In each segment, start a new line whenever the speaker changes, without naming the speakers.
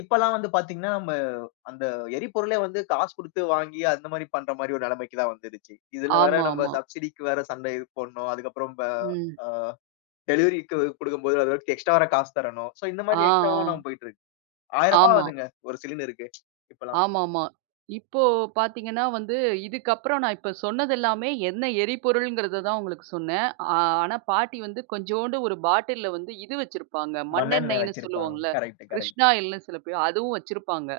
இப்பெல்லாம் வந்து பாத்தீங்கன்னா, நம்ம அந்த எரிபொருளே வந்து காசு குடுத்து வாங்கி அந்த மாரி பண்ற மாரி ஒரு நெலைமைக்கு தான் வந்துருச்சு. இதுல வேற நம்ம
ஆமாமா.
சப்சிடிக்கு வேற சண்டை போடணும். அதுக்கப்பறம் ப
ம்.
அ டெலிவரிக்கு குடுக்கும்போது அது வேறக்கும் எக்ஸ்ட்ரா வேற காசு தரணும். சோ இந்த
ஆ.
மாரி எக்ஸ்ட்ராவா
ஆ.
நாம போய்ட்டுருக்கு. ரூ. 1,000
ஆமா.
ஆகுதுங்க ஒரு சிலிண்டருக்கு இப்பல்லாம்.
ஆமாமா. இப்போ பாத்தீங்கன்னா வந்து, இதுக்கப்புறம் நான் இப்ப சொன்னதெல்லாமே என்ன எரிபொருள்ங்கிறத தான் உங்களுக்கு சொன்னேன். ஆ ஆனா, பாட்டி வந்து கொஞ்சோண்டு ஒரு பாட்டில்ல வந்து இது வச்சிருப்பாங்க,
மண்ணெண்ணெ
மண்ணெண்ணெய்ன்னு
வச்சுருப்பாங்க.
சொல்லுவோம்ல்ல,
கரெக்ட்டு கரெக்ட்.
கிருஷ்ணாயில்ன்னு சில பேர், அதுவும் வச்சிருப்பாங்க.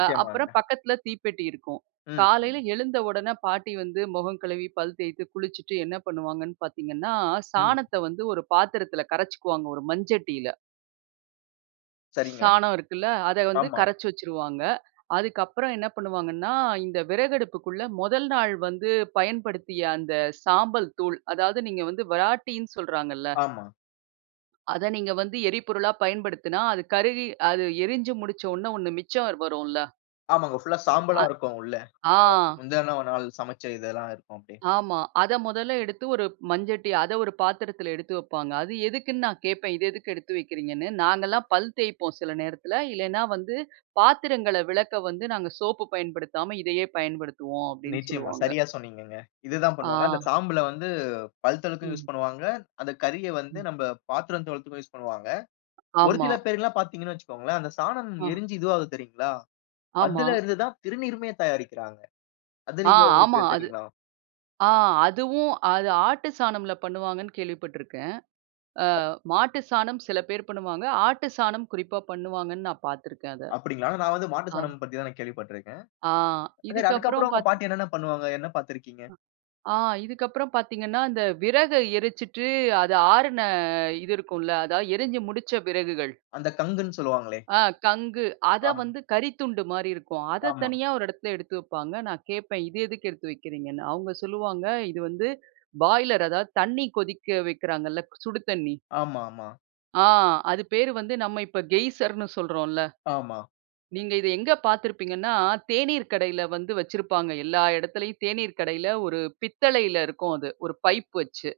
அ அப்பறம் பக்கத்தில தீப்பெட்டி இருக்கும்.
ம். ம்.
காலையில எழுந்த உடனே பாட்டி வந்து மொகம் கழுவி, பல் தேய்த்து, குளிச்சுட்டு என்ன பண்ணுவாங்கன்னு பாத்தீங்கன்னா,
ம்.
சாணத்த வந்து ஒரு பாத்திரத்தில கரைச்சிக்குவாங்க ஒரு மண்சட்டியில.
சரிங்க.
சாணம் இருக்குல்ல. அத வந்து
ஆமா.
கரைச்சு வச்சுருவாங்க. அதுக்கப்பறம் என்ன பண்ணுவாங்கன்னா, இந்த விறகு அடுப்புக்குள்ள மொதல் நாள் வந்து பயன்படுத்திய அந்த சாம்பல் தூள், அதாவது நீங்க வந்து விராட்டின்னு சொல்றாங்கல்ல,
ஆமா.
அத நீங்க வந்து எரிபொருளா பயன்படுத்தினா, அது கருகி அது எரிஞ்சு முடிச்ச ஒண்ண, ஒண்ணு மிச்சம் ர் வரும்ல்ல.
ஆமாங்க. ஃபுல்லா
அ.
சாம்பலா இருக்கும் உள்ள.
ஆ.
[unintelligible] முந்தன நாள் சமைச்ச இதெல்லாம் இருக்கும் அப்படியே.
ஆமா. அத மொதல்ல எடுத்து ஒரு மஞ்சட்டி, அத ஒரு பாத்திரத்தில எடுத்து வைப்பாங்க. அது எதுக்குன்னு நான் கேட்பேன். இது எதுக்கு எடுத்து வைக்கிறீங்கன்னு. "நாங்கல்லாம் பல் தேய்ப்போம் சில நேரத்தில, இல்லன்னா வந்து பாத்திரங்கள்ல விளக்க வந்து நாங்க சோப்பு பயன்படுத்தாம இதையே பயன்படுத்துவோம்." அப்படீன்னு
நிச்சயமா.
சொல்லுவாங்க.
சரியா, சொன்னீங்கங்க. இது தான்
ஆ.
பண்ணுவாங்க. அந்த சாம்பல வந்து பல் தொளக்கவும் யூஸ்
ம்.
பண்ணுவாங்க. அந்த கரிய வந்து
ம்.
நம்ப பாத்திரம் தொளத்துக்கும் யூஸ் பண்ணுவாங்க. ஒரு
ஆமா.
சில பேர்ல்லாம் பாத்தீங்கன்னு வச்சுக் கோங்களேன், அந்த சாணம்
ஆ.
எரிஞ்சு இதுவாகுது தெரியும்ங்களா?
ஆமா.
அதுலேருந்து தான் திருநீருமே தயாரிக்கிறாங்க. அது
ஆ
நீங்க
ஆமா.
உங்களுக்கு
அது
தெரியும்ங்களா?
ஆ அதுவும், அது ஆட்டு சாணமில பண்ணுவாங்கன்னு கேள்விப்பட்டிருக்கேன். அ மாட்டு சாணம் சில பேர் பண்ணுவாங்க. ஆட்டு சாணம் குறிப்பா பண்ணுவாங்கன்னு நான் பாத்திருக்கேன் அத.
அப்படீங்களா? ஆனா, நான் வந்து மாட்டு
ஆ.
சாணம் பத்தி தான் நான் கேள்விப்பட்டிருக்கேன்.
ஆ
சரி,
இதுக்கப்பறம்
அதுக்கப்பறம் உங்க
பார்த்
பாட்டி என்னென்ன பண்ணுவாங்க? என்ன பாத்திருக்கீங்க?
அ ஆ இதுக்கப்புறம் பாத்தீங்கன்னா, இந்த விறக எரிச்சுட்டு அது ஆறுன இது இருக்கும்ல்ல. அதாவது எரிஞ்சு முடிச்ச விறகுகள்.
அந்த கங்குன்னு சொல்வாங்களே.
அ கங்கு,
ஆ.
அதை வந்து கரித்துண்டு மாரி இருக்கும். அத
ஆமா.
தனியா ஒரு இடத்துல எடுத்து வைப்பாங்க. நான் கேட்பேன் இது எதுக்கு எடுத்து வைக்கிறீங்கன்னு. அவங்க சொல்லுவாங்க, "இது வந்து பாய்லர், அதாவது தண்ணீ கொதிக்க வைக்கிறாங்கல்ல, சுடு தண்ணீ."
ஆமாமா.
ஆ அது பெயர் வந்து நம்ம இப்ப கெய்சர்ன்னு சொல்றோம்ல்ல.
ஆமா.
நீங்க இத எங்க பாத்திருப்பீங்கன்னா, தேனீர் கடையில வந்து வச்சுருப்பாங்க. எல்லா இடத்திலயும் தேனீர் கடையில ஒரு பித்தளையில இருக்கும் அது, ஒரு பைப் வச்சு.